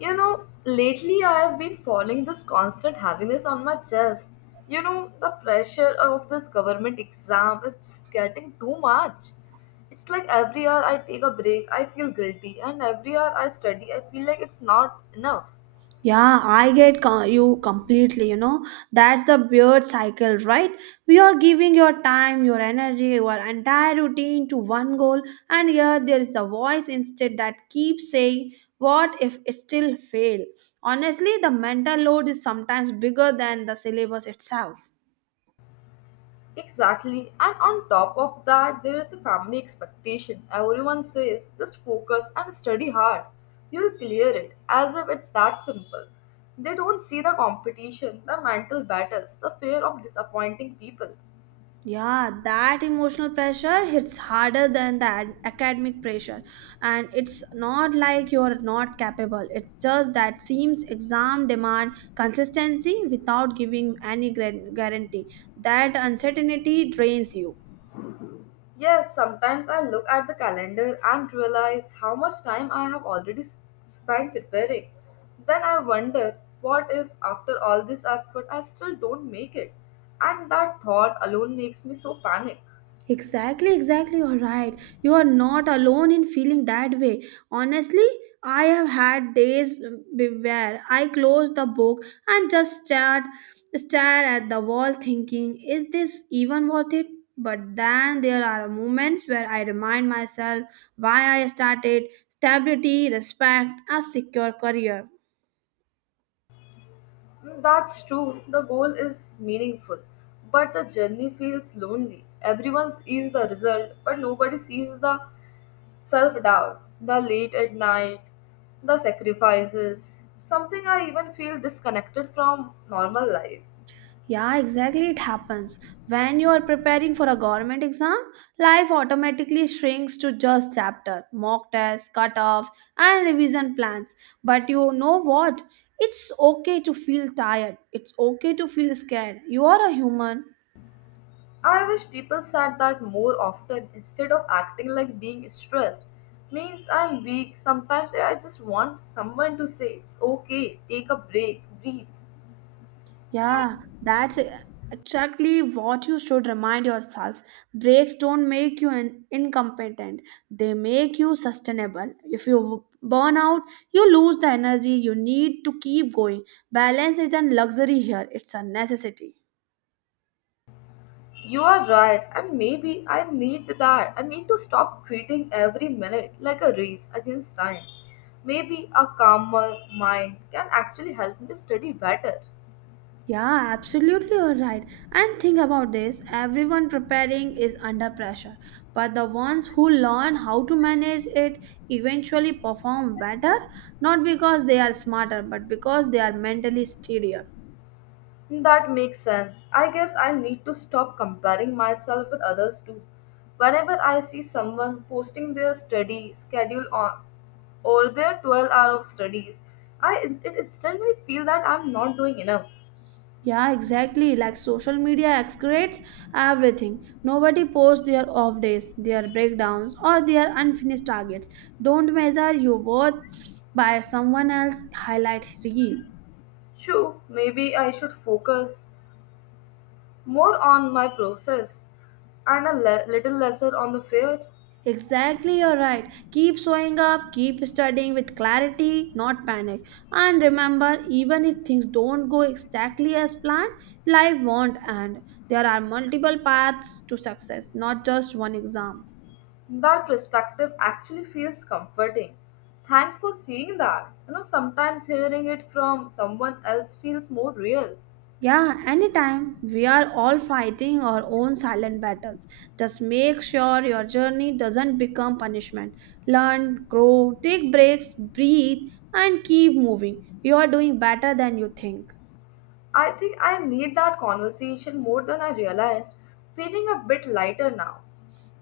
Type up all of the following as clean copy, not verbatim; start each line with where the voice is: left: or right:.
left: You know, lately I have been following this constant heaviness on my chest. You know, the pressure of this government exam is just getting too much. It's like every hour I take a break, I feel guilty, and every hour I study, I feel like it's not enough.
right: Yeah, I you completely. That's the beard cycle, right? We are giving your time, your energy, your entire routine to one goal, and here there is the voice instead that keeps saying, what if it still fail? Honestly, the mental load is sometimes bigger than the syllabus itself.
left: Exactly. And on top of that, there is a family expectation. Everyone says, just focus and study hard. You'll clear it, as if it's that simple. They don't see the competition, the mental battles, the fear of disappointing people.
right: Yeah, that emotional pressure hits harder than the academic pressure. And it's not like you're not capable. It's just that seems exam demand consistency without giving any guarantee. That uncertainty drains you.
left: Yes, sometimes I look at the calendar and realize how much time I have already spent preparing. Then I wonder, what if after all this effort I still don't make it? And that thought alone makes me so panic.
right: Exactly, exactly. You're right. You are not alone in feeling that way. Honestly, I have had days where I close the book and just stare, stare at the wall thinking, is this even worth it? But then there are moments where I remind myself why I started stability, respect, a secure career.
left: That's true. The goal is meaningful, but the journey feels lonely. Everyone sees the result, but nobody sees the self doubt, the late at night, the sacrifices. Something I even feel disconnected from normal life.
right: Yeah, exactly. It happens. When you are preparing for a government exam, life automatically shrinks to just chapter, mock tests, cutoffs, and revision plans. But you know what? It's okay to feel tired. It's okay to feel scared. You are a human.
left: I wish people said that more often instead of acting like being stressed. Means I'm weak. Sometimes I just want someone to say it's okay, take a break, breathe.
right: Yeah, that's exactly what you should remind yourself. Breaks don't make you incompetent, they make you sustainable. If you burn out, you lose the energy you need to keep going. Balance isn't luxury here, it's a necessity.
left: You are right, and maybe I need that. I need to stop treating every minute like a race against time. Maybe a calmer mind can actually help me study better.
right: Yeah, absolutely, you're right. And think about this everyone preparing is under pressure, but the ones who learn how to manage it eventually perform better, not because they are smarter, but because they are mentally steadier.
left: That makes sense. I guess I need to stop comparing myself with others too. Whenever I see someone posting their study schedule on or their 12 hour of studies, I it instantly feel that I'm not doing enough.
right: Yeah, exactly. Like social media excretes everything. Nobody posts their off days, their breakdowns, or their unfinished targets. Don't measure your worth by someone else's highlight reel.
left: True, maybe I should focus more on my process and a little lesser on the fear,
right: Exactly, you're right. Keep showing up, keep studying with clarity, not panic. And remember, even if things don't go exactly as planned, life won't end. There are multiple paths to success, not just one exam.
left: that perspective actually feels comforting. Thanks for seeing that. You know, sometimes hearing it from someone else feels more real.
right: Yeah, anytime. We are all fighting our own silent battles. Just make sure your journey doesn't become punishment. Learn, grow, take breaks, breathe, and keep moving. You are doing better than you think.
left: I think I need that conversation more than I realized, feeling a bit lighter now.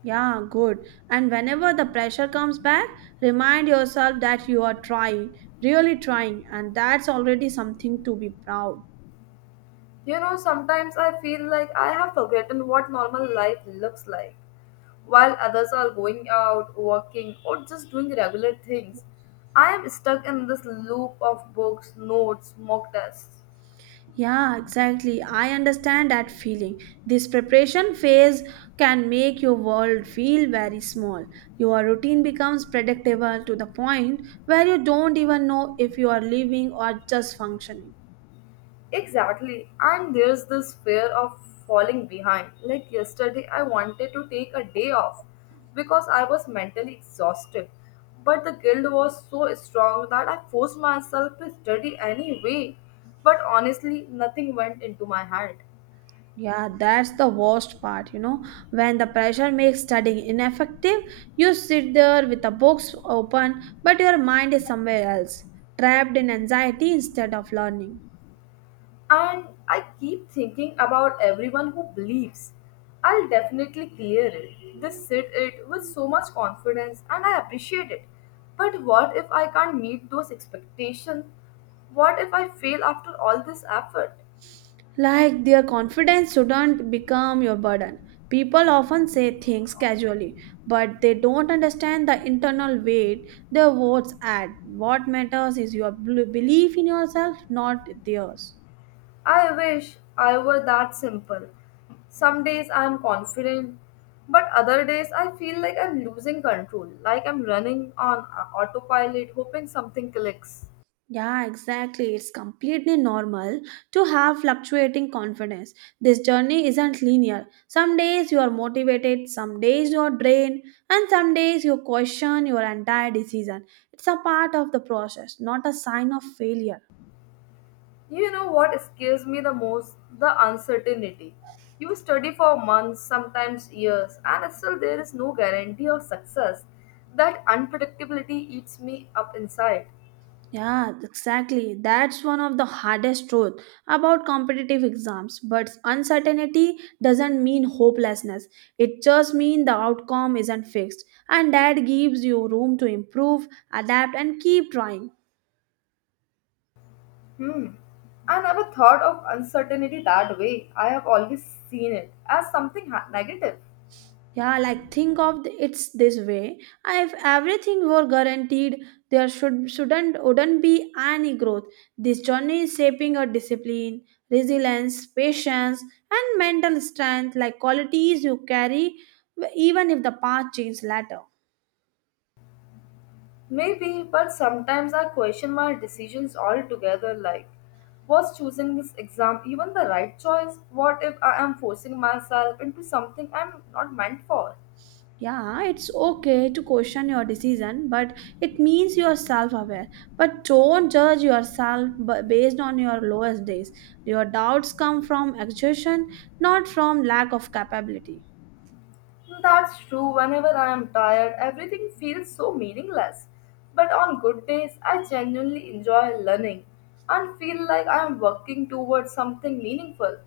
right: Yeah, good. And whenever the pressure comes back, remind yourself that you are trying, really trying, and that's already something to be proud.
left: You know, sometimes I feel like I have forgotten what normal life looks like. While others are going out, working, or just doing regular things, I am stuck in this loop of books, notes, mock tests.
right: Yeah, exactly. I understand that feeling. This preparation phase can make your world feel very small. Your routine becomes predictable to the point where you don't even know if you are living or just functioning.
left: Exactly. And there's this fear of falling behind. Like yesterday, I wanted to take a day off because I was mentally exhausted. But the guilt was so strong that I forced myself to study anyway. But honestly, nothing went into my head.
right: Yeah, that's the worst part, you know. When the pressure makes studying ineffective, you sit there with the books open, but your mind is somewhere else, trapped in anxiety instead of learning.
left: And I keep thinking about everyone who believes I'll definitely clear it. They said it with so much confidence and I appreciate it. But what if I can't meet those expectations? What if I fail after all this effort?
right: Like their confidence shouldn't become your burden. People often say things casually, but they don't understand the internal weight their words add. What matters is your belief in yourself, not theirs.
left: I wish I were that simple. Some days I am confident, but other days I feel like I'm losing control, like I'm running on autopilot hoping something clicks.
right: Yeah, exactly. It's completely normal to have fluctuating confidence. This journey isn't linear. Some days you are motivated, some days you are drained, and some days you question your entire decision. It's a part of the process, not a sign of failure.
left: You know what scares me the most? The uncertainty. You study for months, sometimes years, and still there is no guarantee of success. That unpredictability eats me up inside.
right: Yeah, exactly. That's one of the hardest truth about competitive exams. But uncertainty doesn't mean hopelessness. It just means the outcome isn't fixed. And that gives you room to improve, adapt, and keep trying.
left: Hmm. I never thought of uncertainty that way. I have always seen it as something negative.
right: Yeah, like it's this way. If everything were guaranteed, there should shouldn't wouldn't be any growth. This journey is shaping a discipline, resilience, patience, and mental strength, like qualities you carry even if the path changes later.
left: Maybe, but sometimes I question my decisions altogether like, was choosing this exam even the right choice? What if I am forcing myself into something I'm not meant for?
right: Yeah, it's okay to question your decision, but it means you're self aware. But don't judge yourself based on your lowest days. Your doubts come from exhaustion, not from lack of capability.
left: That's true. Whenever I am tired, everything feels so meaningless. But on good days, I genuinely enjoy learning and feel like I am working towards something meaningful.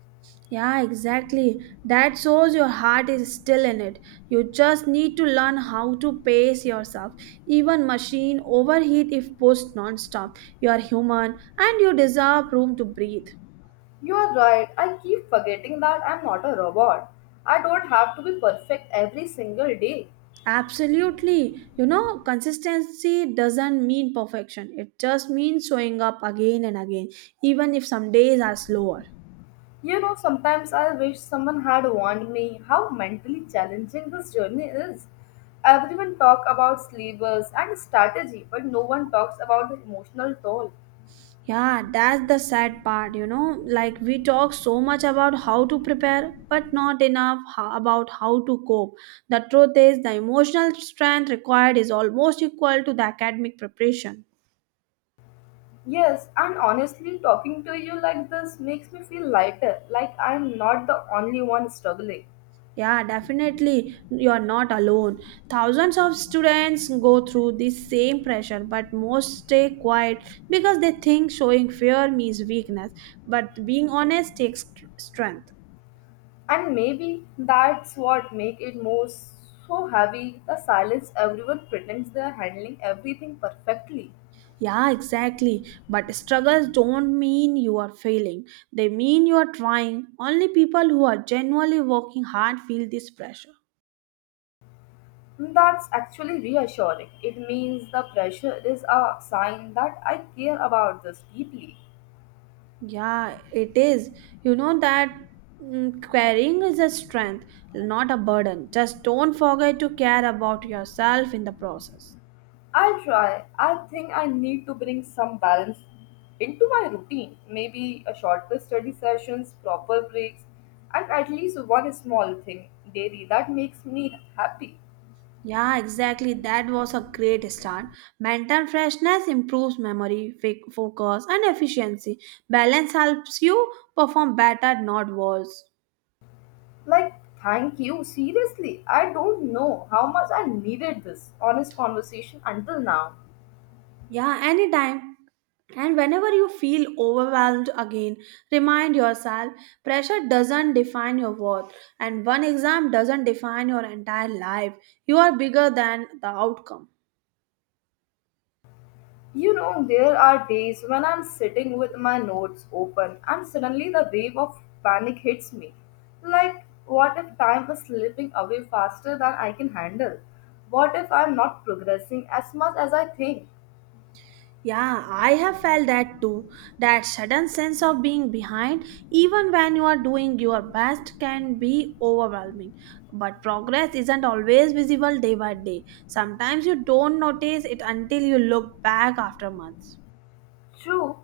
right: Yeah, exactly. That shows your heart is still in it. You just need to learn how to pace yourself. Even machine overheat if pushed non-stop. You are human and you deserve room to breathe.
left: You are right. I keep forgetting that I'm not a robot. I don't have to be perfect every single day.
right: Absolutely. You know, consistency doesn't mean perfection. It just means showing up again and again, even if some days are slower.
left: You know, sometimes I wish someone had warned me how mentally challenging this journey is. Everyone talk about sleepers and strategy, but no one talks about the emotional toll.
right: Yeah, that's the sad part, you know. Like, we talk so much about how to prepare, but not enough about how to cope. The truth is, the emotional strength required is almost equal to the academic preparation.
left: Yes, and honestly, talking to you like this makes me feel lighter, like I'm not the only one struggling.
right: Yeah, definitely. You're not alone. Thousands of students go through the same pressure, but most stay quiet because they think showing fear means weakness. But being honest takes strength.
left: And maybe that's what make it more so heavy, the silence everyone pretends they are handling everything perfectly.
right: Yeah, exactly. But struggles don't mean you are failing, they mean you are trying. Only people who are genuinely working hard feel this pressure.
left: That's actually reassuring. It means the pressure is a sign that I care about this deeply.
right: Yeah, it is. You know that caring is a strength, not a burden. Just don't forget to care about yourself in the process.
left: I'll try. I think I need to bring some balance into my routine. Maybe a shorter study sessions, proper breaks, and at least one small thing daily that makes me happy.
right: Yeah, exactly. That was a great start. Mental freshness improves memory, focus, and efficiency. Balance helps you perform better, not worse.
left: Like, thank you. Seriously, I don't know how much I needed this honest conversation until now.
right: Yeah, anytime. And whenever you feel overwhelmed again, remind yourself pressure doesn't define your worth, and one exam doesn't define your entire life. You are bigger than the outcome.
left: You know, there are days when I'm sitting with my notes open and suddenly the wave of panic hits me. Like, what if time is slipping away faster than I can handle? What if I'm not progressing as much as I think?
right: Yeah, I have felt that too. That sudden sense of being behind, even when you are doing your best, can be overwhelming. But progress isn't always visible day by day. Sometimes you don't notice it until you look back after months.
left: True,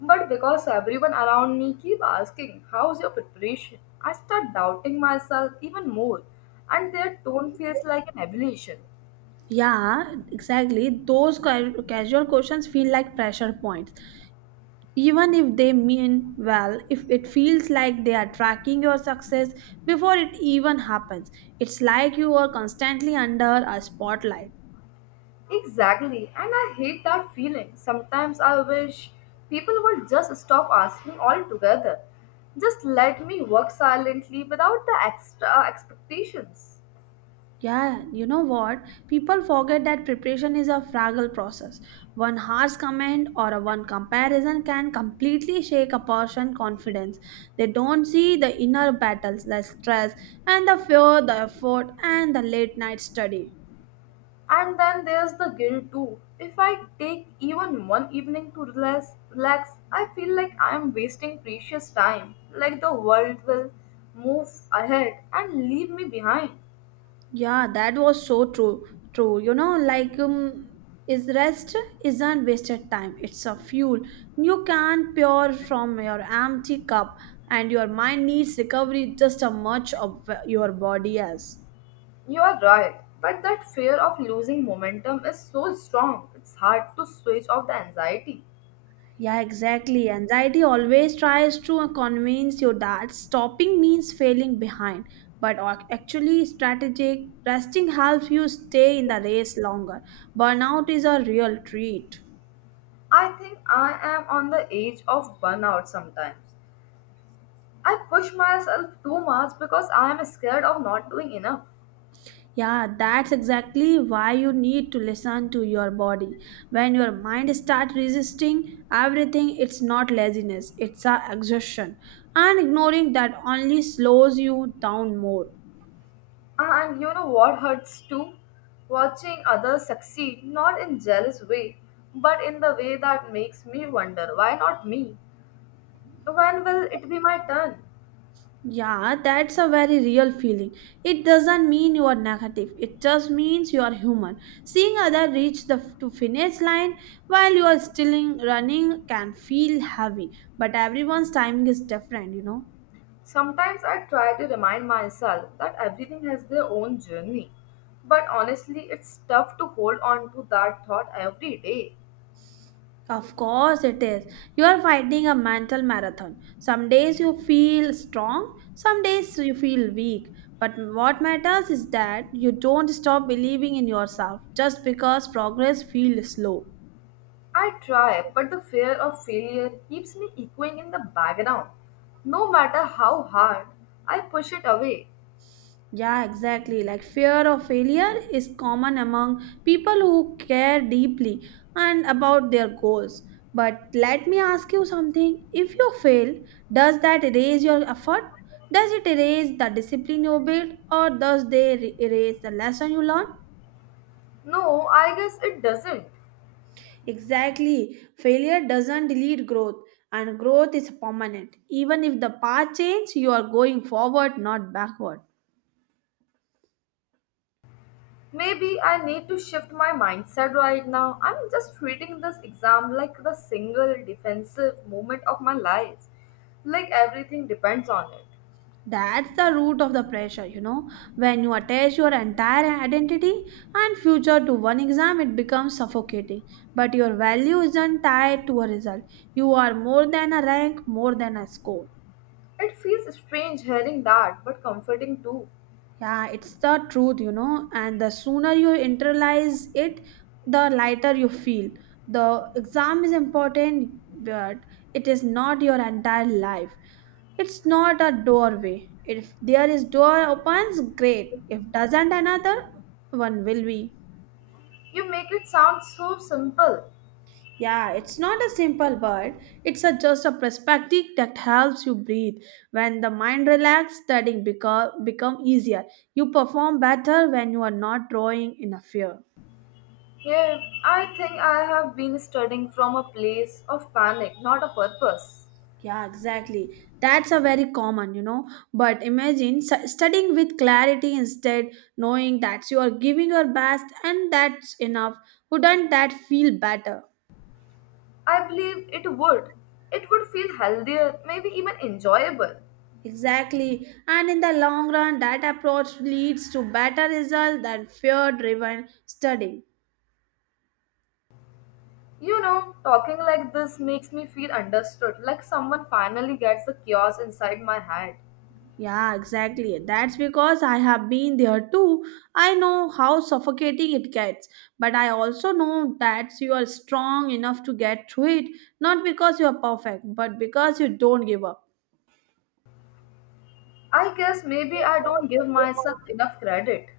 left: but because everyone around me keep asking, how's your preparation? I start doubting myself even more and their tone feels like an evaluation.
right: Yeah, exactly. Those casual questions feel like pressure points. Even if they mean well, if it feels like they are tracking your success before it even happens, it's like you are constantly under a spotlight.
left: Exactly, and I hate that feeling. Sometimes I wish people would just stop asking altogether. Just let me work silently without the extra expectations.
right: Yeah, you know what? People forget that preparation is a fragile process. One harsh comment or a one comparison can completely shake a person's confidence. They don't see the inner battles, the stress, and the fear, the effort, and the late night study.
left: And then there's the guilt too. If I take even one evening to relax, I feel like I'm wasting precious time, like the world will move ahead and leave me behind.
right: Yeah, that was so true. True, you know, is rest isn't wasted time. It's a fuel you can pour from your empty cup, and your mind needs recovery just as much of your body as.
left: You are right, but that fear of losing momentum is so strong, it's hard to switch off the anxiety.
right: Yeah, exactly. Anxiety always tries to convince you that stopping means failing behind, but actually, strategic resting helps you stay in the race longer. Burnout is a real treat.
left: I think I am on the edge of burnout sometimes. I push myself too much because I am scared of not doing enough.
right: Yeah, that's exactly why you need to listen to your body. When your mind starts resisting everything, it's not laziness, it's a exhaustion. And ignoring that only slows you down more.
left: And you know what hurts too? Watching others succeed, not in jealous way, but in the way that makes me wonder why not me? When will it be my turn?
right: Yeah, that's a very real feeling. It doesn't mean you are negative. It just means you are human. Seeing other reach the to finish line while you are still running can feel heavy, but everyone's timing is different, you know.
left: Sometimes I try to remind myself that everything has their own journey, but honestly, it's tough to hold on to that thought every day.
right: Of course, it is. You are fighting a mental marathon. Some days you feel strong, some days you feel weak. But what matters is that you don't stop believing in yourself just because progress feels slow.
left: I try, but the fear of failure keeps me echoing in the background. No matter how hard I push it away,
right: Yeah, exactly. Like fear of failure is common among people who care deeply and about their goals. But let me ask you something. If you fail, does that erase your effort? Does it erase the discipline you built or does they erase the lesson you learned?
left: no, I guess it doesn't.
right: Exactly. Failure doesn't delete growth and growth is permanent. Even if the path changes, you are going forward, not backward.
left: Maybe I need to shift my mindset right now. I'm just treating this exam like the single defensive moment of my life, like everything depends on it.
right: That's the root of the pressure, you know. When you attach your entire identity and future to one exam, it becomes suffocating. But your value isn't tied to a result. You are more than a rank, more than a score.
left: It feels strange hearing that, but comforting too.
right: Yeah, it's the truth, you know, and the sooner you internalize it, the lighter you feel. The exam is important, but it is not your entire life. It's not a doorway. If there is door opens, great. If doesn't, another one will be.
left: You make it sound so simple.
right: Yeah, it's not a simple word. It's a, just a perspective that helps you breathe. When the mind relax, studying become easier. You perform better when you are not drawing in a fear.
left: Yeah, I think I have been studying from a place of panic, not a purpose.
right: Yeah, exactly. That's a very common, you know. But imagine studying with clarity instead, knowing that you are giving your best and that's enough. Wouldn't that feel better?
left: I believe it would. It would feel healthier, maybe even enjoyable.
right: Exactly. And in the long run, that approach leads to better result than fear driven studying.
left: You know, talking like this makes me feel understood, like someone finally gets the chaos inside my head.
right: Yeah, exactly. That's because I have been there too. I know how suffocating it gets, but I also know that you are strong enough to get through it, not because you are perfect, but because you don't give up.
left: I guess maybe I don't give myself enough credit.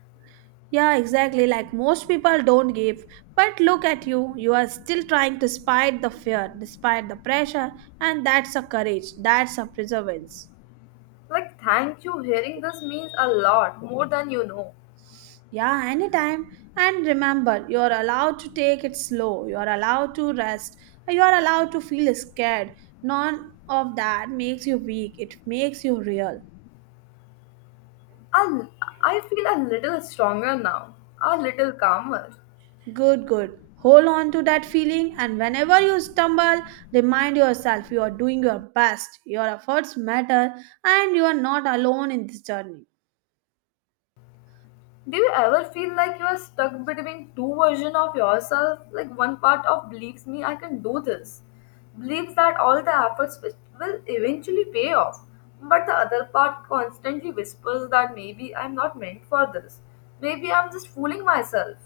right: Yeah, exactly. Like most people don't give. But look at you. You are still trying despite the fear, despite the pressure, and that's a courage. That's a perseverance.
left: Like, thank you, hearing this means a lot more than you know.
right: Yeah, anytime. And remember, you're allowed to take it slow. You're allowed to rest. You're allowed to feel scared. None of that makes you weak. It makes you real.
left: I, I feel a little stronger now, a little calmer.
right: Good, good. Hold on to that feeling, and whenever you stumble, remind yourself you are doing your best. Your efforts matter, and you are not alone in this journey.
left: Do you ever feel like you are stuck between two versions of yourself? Like one part of believes me I can do this, believes that all the efforts which will eventually pay off, but the other part constantly whispers that maybe I'm not meant for this, maybe I'm just fooling myself.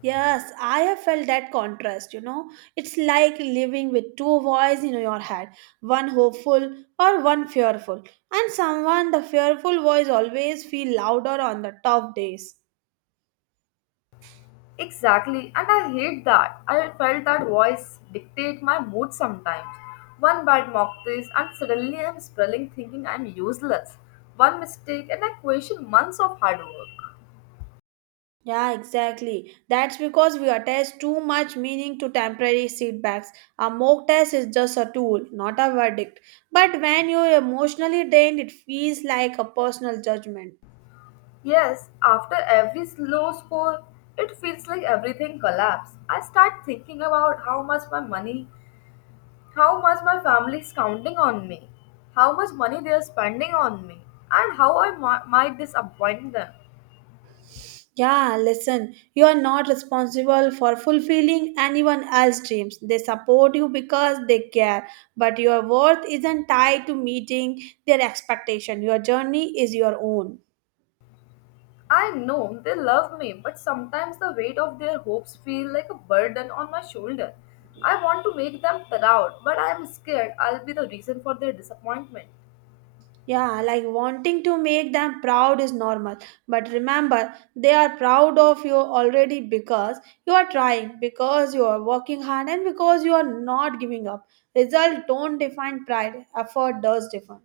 right: Yes, I have felt that contrast, you know. It's like living with two voices in your head, one hopeful or one fearful. And someone, the fearful voice always feel louder on the tough days.
left: Exactly, and I hate that. I felt that voice dictate my mood sometimes. One bad mocktail, and suddenly I'm spelling thinking I'm useless. One mistake, and I question months of hard work.
right: Yeah, exactly. That's because we attach too much meaning to temporary setbacks. A mock test is just a tool, not a verdict. But when you're emotionally drained, it feels like a personal judgment.
left: Yes, after every low score, it feels like everything collapsed. I start thinking about how much my money, how much my family is counting on me, how much money they are spending on me, and how I might disappoint them.
right: Yeah, listen, you are not responsible for fulfilling anyone else's dreams. They support you because they care, but your worth isn't tied to meeting their expectation. Your journey is your own.
left: I know they love me, but sometimes the weight of their hopes feel like a burden on my shoulder. I want to make them proud, but I am scared I'll be the reason for their disappointment.
right: Yeah, like wanting to make them proud is normal, but remember, they are proud of you already because you are trying, because you are working hard, and because you are not giving up. Result don't define pride, effort does define.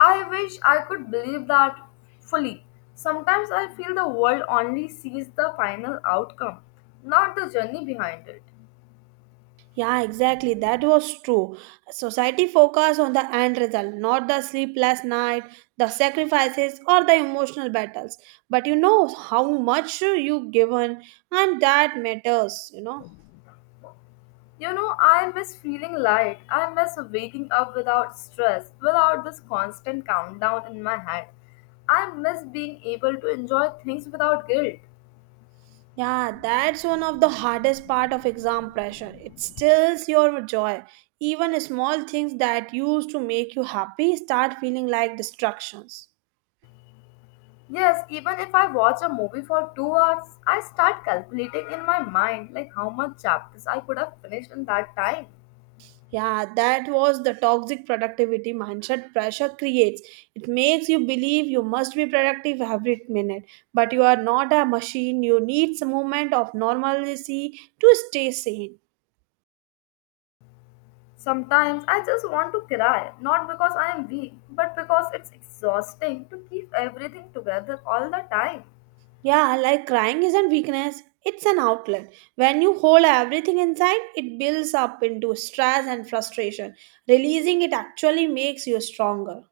left: I wish I could believe that fully. Sometimes I feel the world only sees the final outcome, not the journey behind it.
right: Yeah, exactly. That was true. Society focused on the end result, not the sleepless night, the sacrifices, or the emotional battles. But you know how much you given, and that matters. You know.
left: You know, I miss feeling light. I miss waking up without stress, without this constant countdown in my head. I miss being able to enjoy things without guilt.
right: Yeah, that's one of the hardest part of exam pressure. It steals your joy. Even small things that used to make you happy start feeling like distractions.
left: Yes, even if I watch a movie for 2 hours, I start calculating in my mind like how much chapters I could have finished in that time.
right: Yeah, that was the toxic productivity mindset pressure creates. It makes you believe you must be productive every minute, but you are not a machine. You need some moment of normalcy to stay sane.
left: Sometimes I just want to cry, not because I am weak, but because it's exhausting to keep everything together all the time.
right: Yeah, like crying isn't weakness, it's an outlet. When you hold everything inside, it builds up into stress and frustration. Releasing it actually makes you stronger.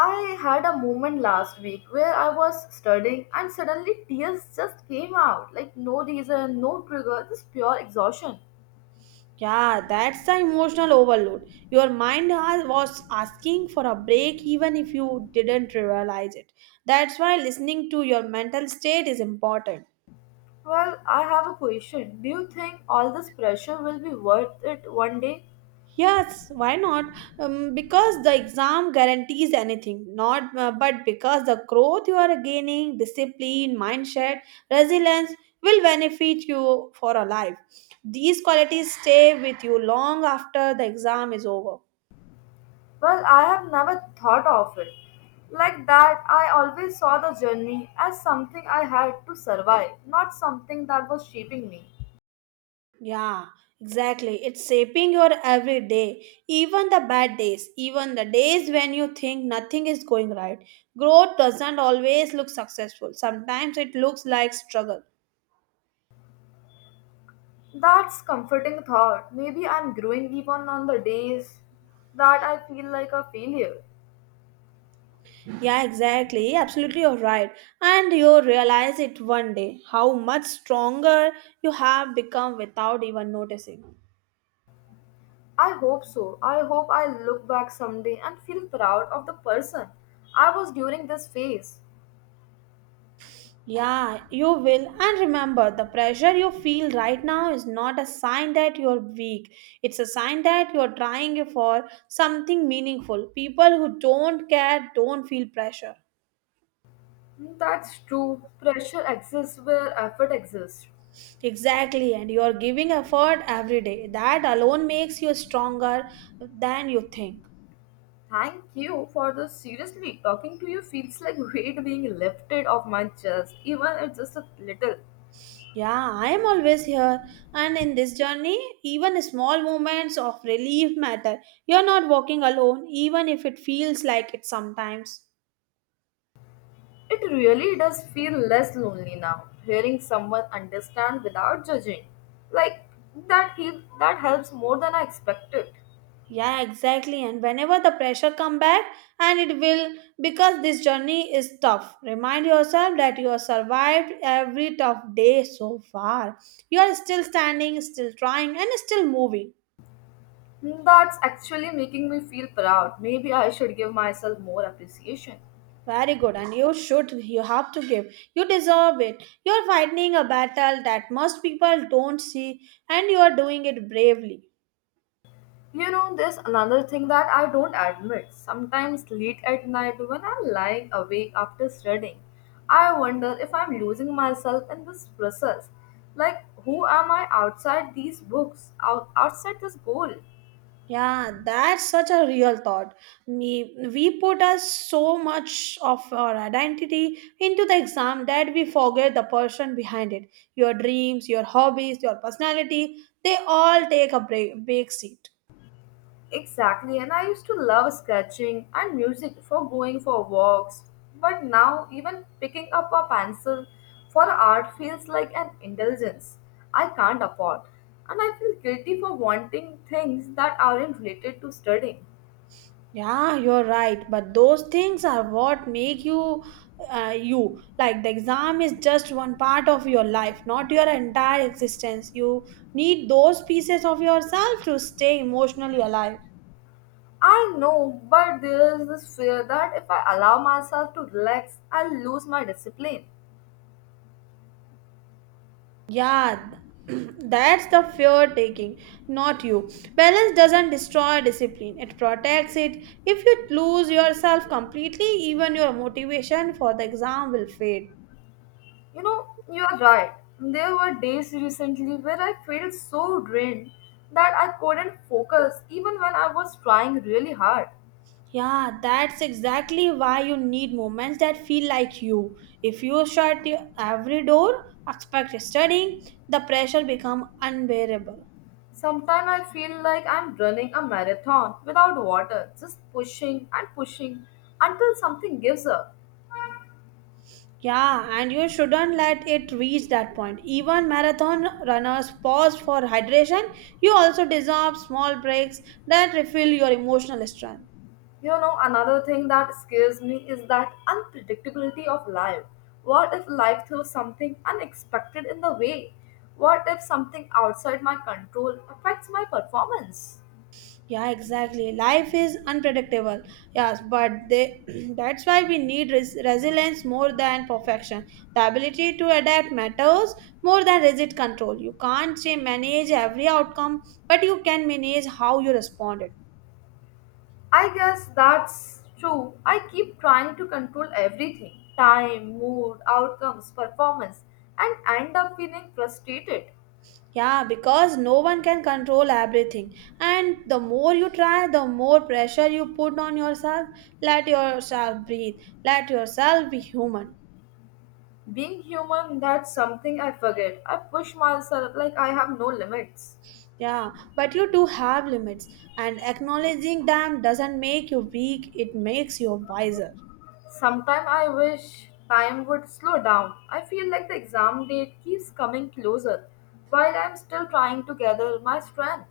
left: I had a moment last week where I was studying and suddenly tears just came out like no reason, no trigger, just pure exhaustion.
right: Yeah, that's the emotional overload. Your mind was asking for a break even if you didn't realize it. That's why listening to your mental state is important.
left: Well, I have a question. Do you think all this pressure will be worth it one day?
right: Yes, why not? Because the exam guarantees anything, not but because the growth you are gaining, discipline, mindset, resilience will benefit you for a life. These qualities stay with you long after the exam is over.
left: Well, I have never thought of it like that. I always saw the journey as something I had to survive, not something that was shaping me.
right: Yeah, exactly. It's shaping your every day, even the bad days, even the days when you think nothing is going right. Growth doesn't always look successful, sometimes it looks like struggle.
left: That's comforting thought. Maybe I'm growing even on the days that I feel like a failure.
right: Yeah, exactly. Absolutely, you're right. And you realize it one day how much stronger you have become without even noticing.
left: I hope so. I hope I look back someday and feel proud of the person I was during this phase.
right: Yeah, you will. And remember, the pressure you feel right now is not a sign that you're weak. It's a sign that you're trying for something meaningful. People who don't care don't feel pressure.
left: That's true. Pressure exists where effort exists.
right: Exactly, and you're giving effort every day. That alone makes you stronger than you think.
left: Thank you for this. Seriously, talking to you feels like weight being lifted off my chest, even if just a little.
right: Yeah, I am always here, and in this journey, even small moments of relief matter. You're not walking alone, even if it feels like it sometimes.
left: It really does feel less lonely now, hearing someone understand without judging. Like that he that helps more than I expected.
right: Yeah, exactly. And whenever the pressure come back, and it will because this journey is tough. Remind yourself that you have survived every tough day so far. You are still standing, still trying, and still moving.
left: That's actually making me feel proud. Maybe I should give myself more appreciation.
right: Very good. And you should, you have to give. You deserve it. You are fighting a battle that most people don't see, and you are doing it bravely.
left: You know, there's another thing that I don't admit. Sometimes late at night when I'm lying awake after studying, I wonder if I'm losing myself in this process. Like, who am I outside these books, outside this goal?
right: Yeah, that's such a real thought. We put us so much of our identity into the exam that we forget the person behind it. Your dreams, your hobbies, your personality, they all take a break, big seat.
left: Exactly, and I used to love sketching and music for going for walks, but now even picking up a pencil for art feels like an indulgence I can't afford, and I feel guilty for wanting things that aren't related to studying.
right: Yeah, you're right. But those things are what make you you. Like the exam is just one part of your life, not your entire existence. You need those pieces of yourself to stay emotionally alive.
left: I know, but there is this fear that if I allow myself to relax, I'll lose my discipline.
right: Yeah, that's the fear taking, not you. Balance doesn't destroy discipline, it protects it. If you lose yourself completely, even your motivation for the exam will fade.
left: You know, you are right. There were days recently where I felt so drained that I couldn't focus even when I was trying really hard.
right: Yeah, that's exactly why you need moments that feel like you. If you every door, expect studying, the pressure become unbearable.
left: Sometimes I feel like I'm running a marathon without water, just pushing and pushing until something gives up.
right: Yeah, and you shouldn't let it reach that point. Even marathon runners pause for hydration. You also deserve small breaks that refill your emotional strength.
left: You know, another thing that scares me is that unpredictability of life. What if life throws something unexpected in the way? What if something outside my control affects my performance?
right: Yeah, exactly. Life is unpredictable. Yes, but they, that's why we need resilience more than perfection. The ability to adapt matters more than rigid control. You can't say manage every outcome, but you can manage how you respond.
left: I guess that's true. I keep trying to control everything time, mood, outcomes, performance and end up feeling frustrated.
right: Yeah, because no one can control everything. And the more you try, the more pressure you put on yourself. Let yourself breathe. Let yourself be human.
left: Being human, that's something I forget. I push myself like I have no limits.
right: Yeah, but you do have limits, and acknowledging them doesn't make you weak, it makes you wiser.
left: Sometimes I wish time would slow down. I feel like the exam date keeps coming closer while I'm still trying to gather my strength.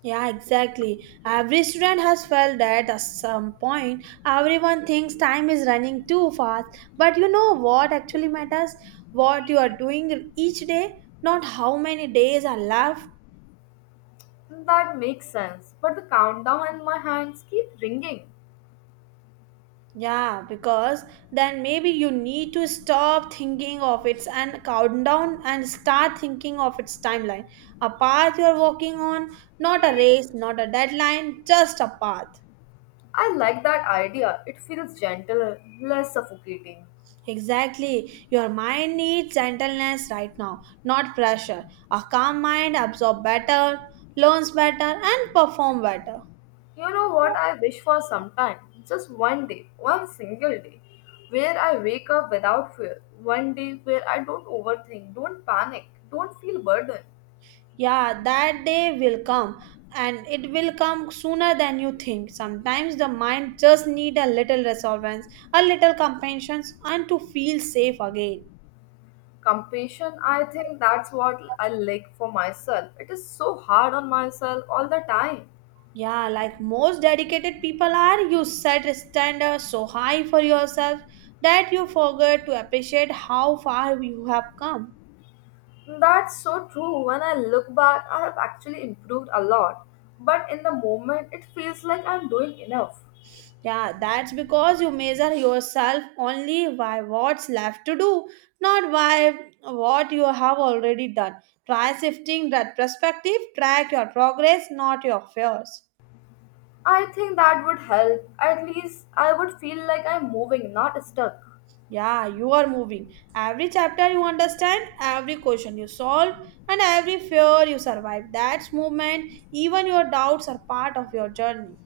right: Yeah, exactly. Every student has felt that at some point. Everyone thinks time is running too fast. But you know what actually matters? What you are doing each day, not how many days are left.
left: That makes sense, but the countdown in my hands keep ringing.
right: Yeah, because then maybe you need to stop thinking of its and countdown and start thinking of its timeline. A path you are walking on, not a race, not a deadline, just a path.
left: I like that idea. It feels gentle, less suffocating.
right: Exactly. Your mind needs gentleness right now, not pressure. A calm mind absorbs better, learns better, and perform better.
left: You know what I wish for sometime? Just one day, one single day, where I wake up without fear. One day where I don't overthink, don't panic, don't feel burdened.
right: Yeah, that day will come and it will come sooner than you think. Sometimes the mind just need a little resolvence, a little compassion, and to feel safe again.
left: Compassion, I think that's what I lack for myself. It is so hard on myself all the time.
right: Yeah, like most dedicated people are, you set standards so high for yourself that you forget to appreciate how far you have come.
left: That's so true. When I look back, I have actually improved a lot. But in the moment, it feels like I'm doing enough.
right: Yeah, that's because you measure yourself only by what's left to do, not by what you have already done. Try shifting that perspective, track your progress, not your fears.
left: I think that would help. At least I would feel like I'm moving, not stuck.
right: Yeah, you are moving. Every chapter you understand, every question you solve, and every fear you survive. That's movement. Even your doubts are part of your journey.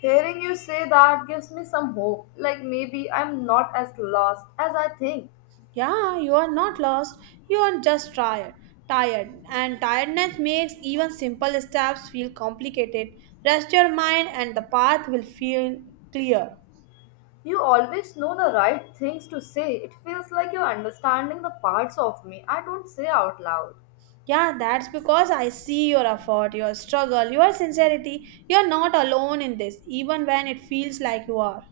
left: Hearing you say that gives me some hope, like maybe I'm not as lost as I think.
right: Yeah, you are not lost. You are just tired. Tired. And tiredness makes even simple steps feel complicated. Rest your mind and the path will feel clear.
left: You always know the right things to say. It feels like you're understanding the parts of me I don't say out loud.
right: Yeah, that's because I see your effort, your struggle, your sincerity. You're not alone in this, even when it feels like you are.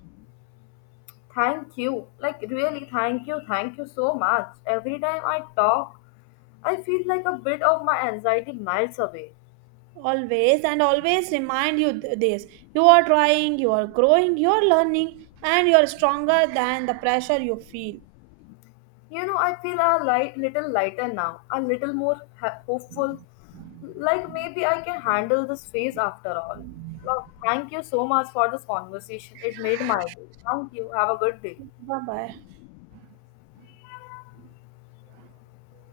left: Thank you. Like, really, thank you. Thank you so much. Every time I talk, I feel like a bit of my anxiety melts away.
right: Always and always remind you this. You are trying, you are growing, you are learning, and you are stronger than the pressure you feel.
left: You know, I feel a light, little lighter now, a little more hopeful. Like maybe I can handle this phase after all. Well, thank you so much for this conversation. It made my day. Thank you. Have a good day.
right: Bye bye.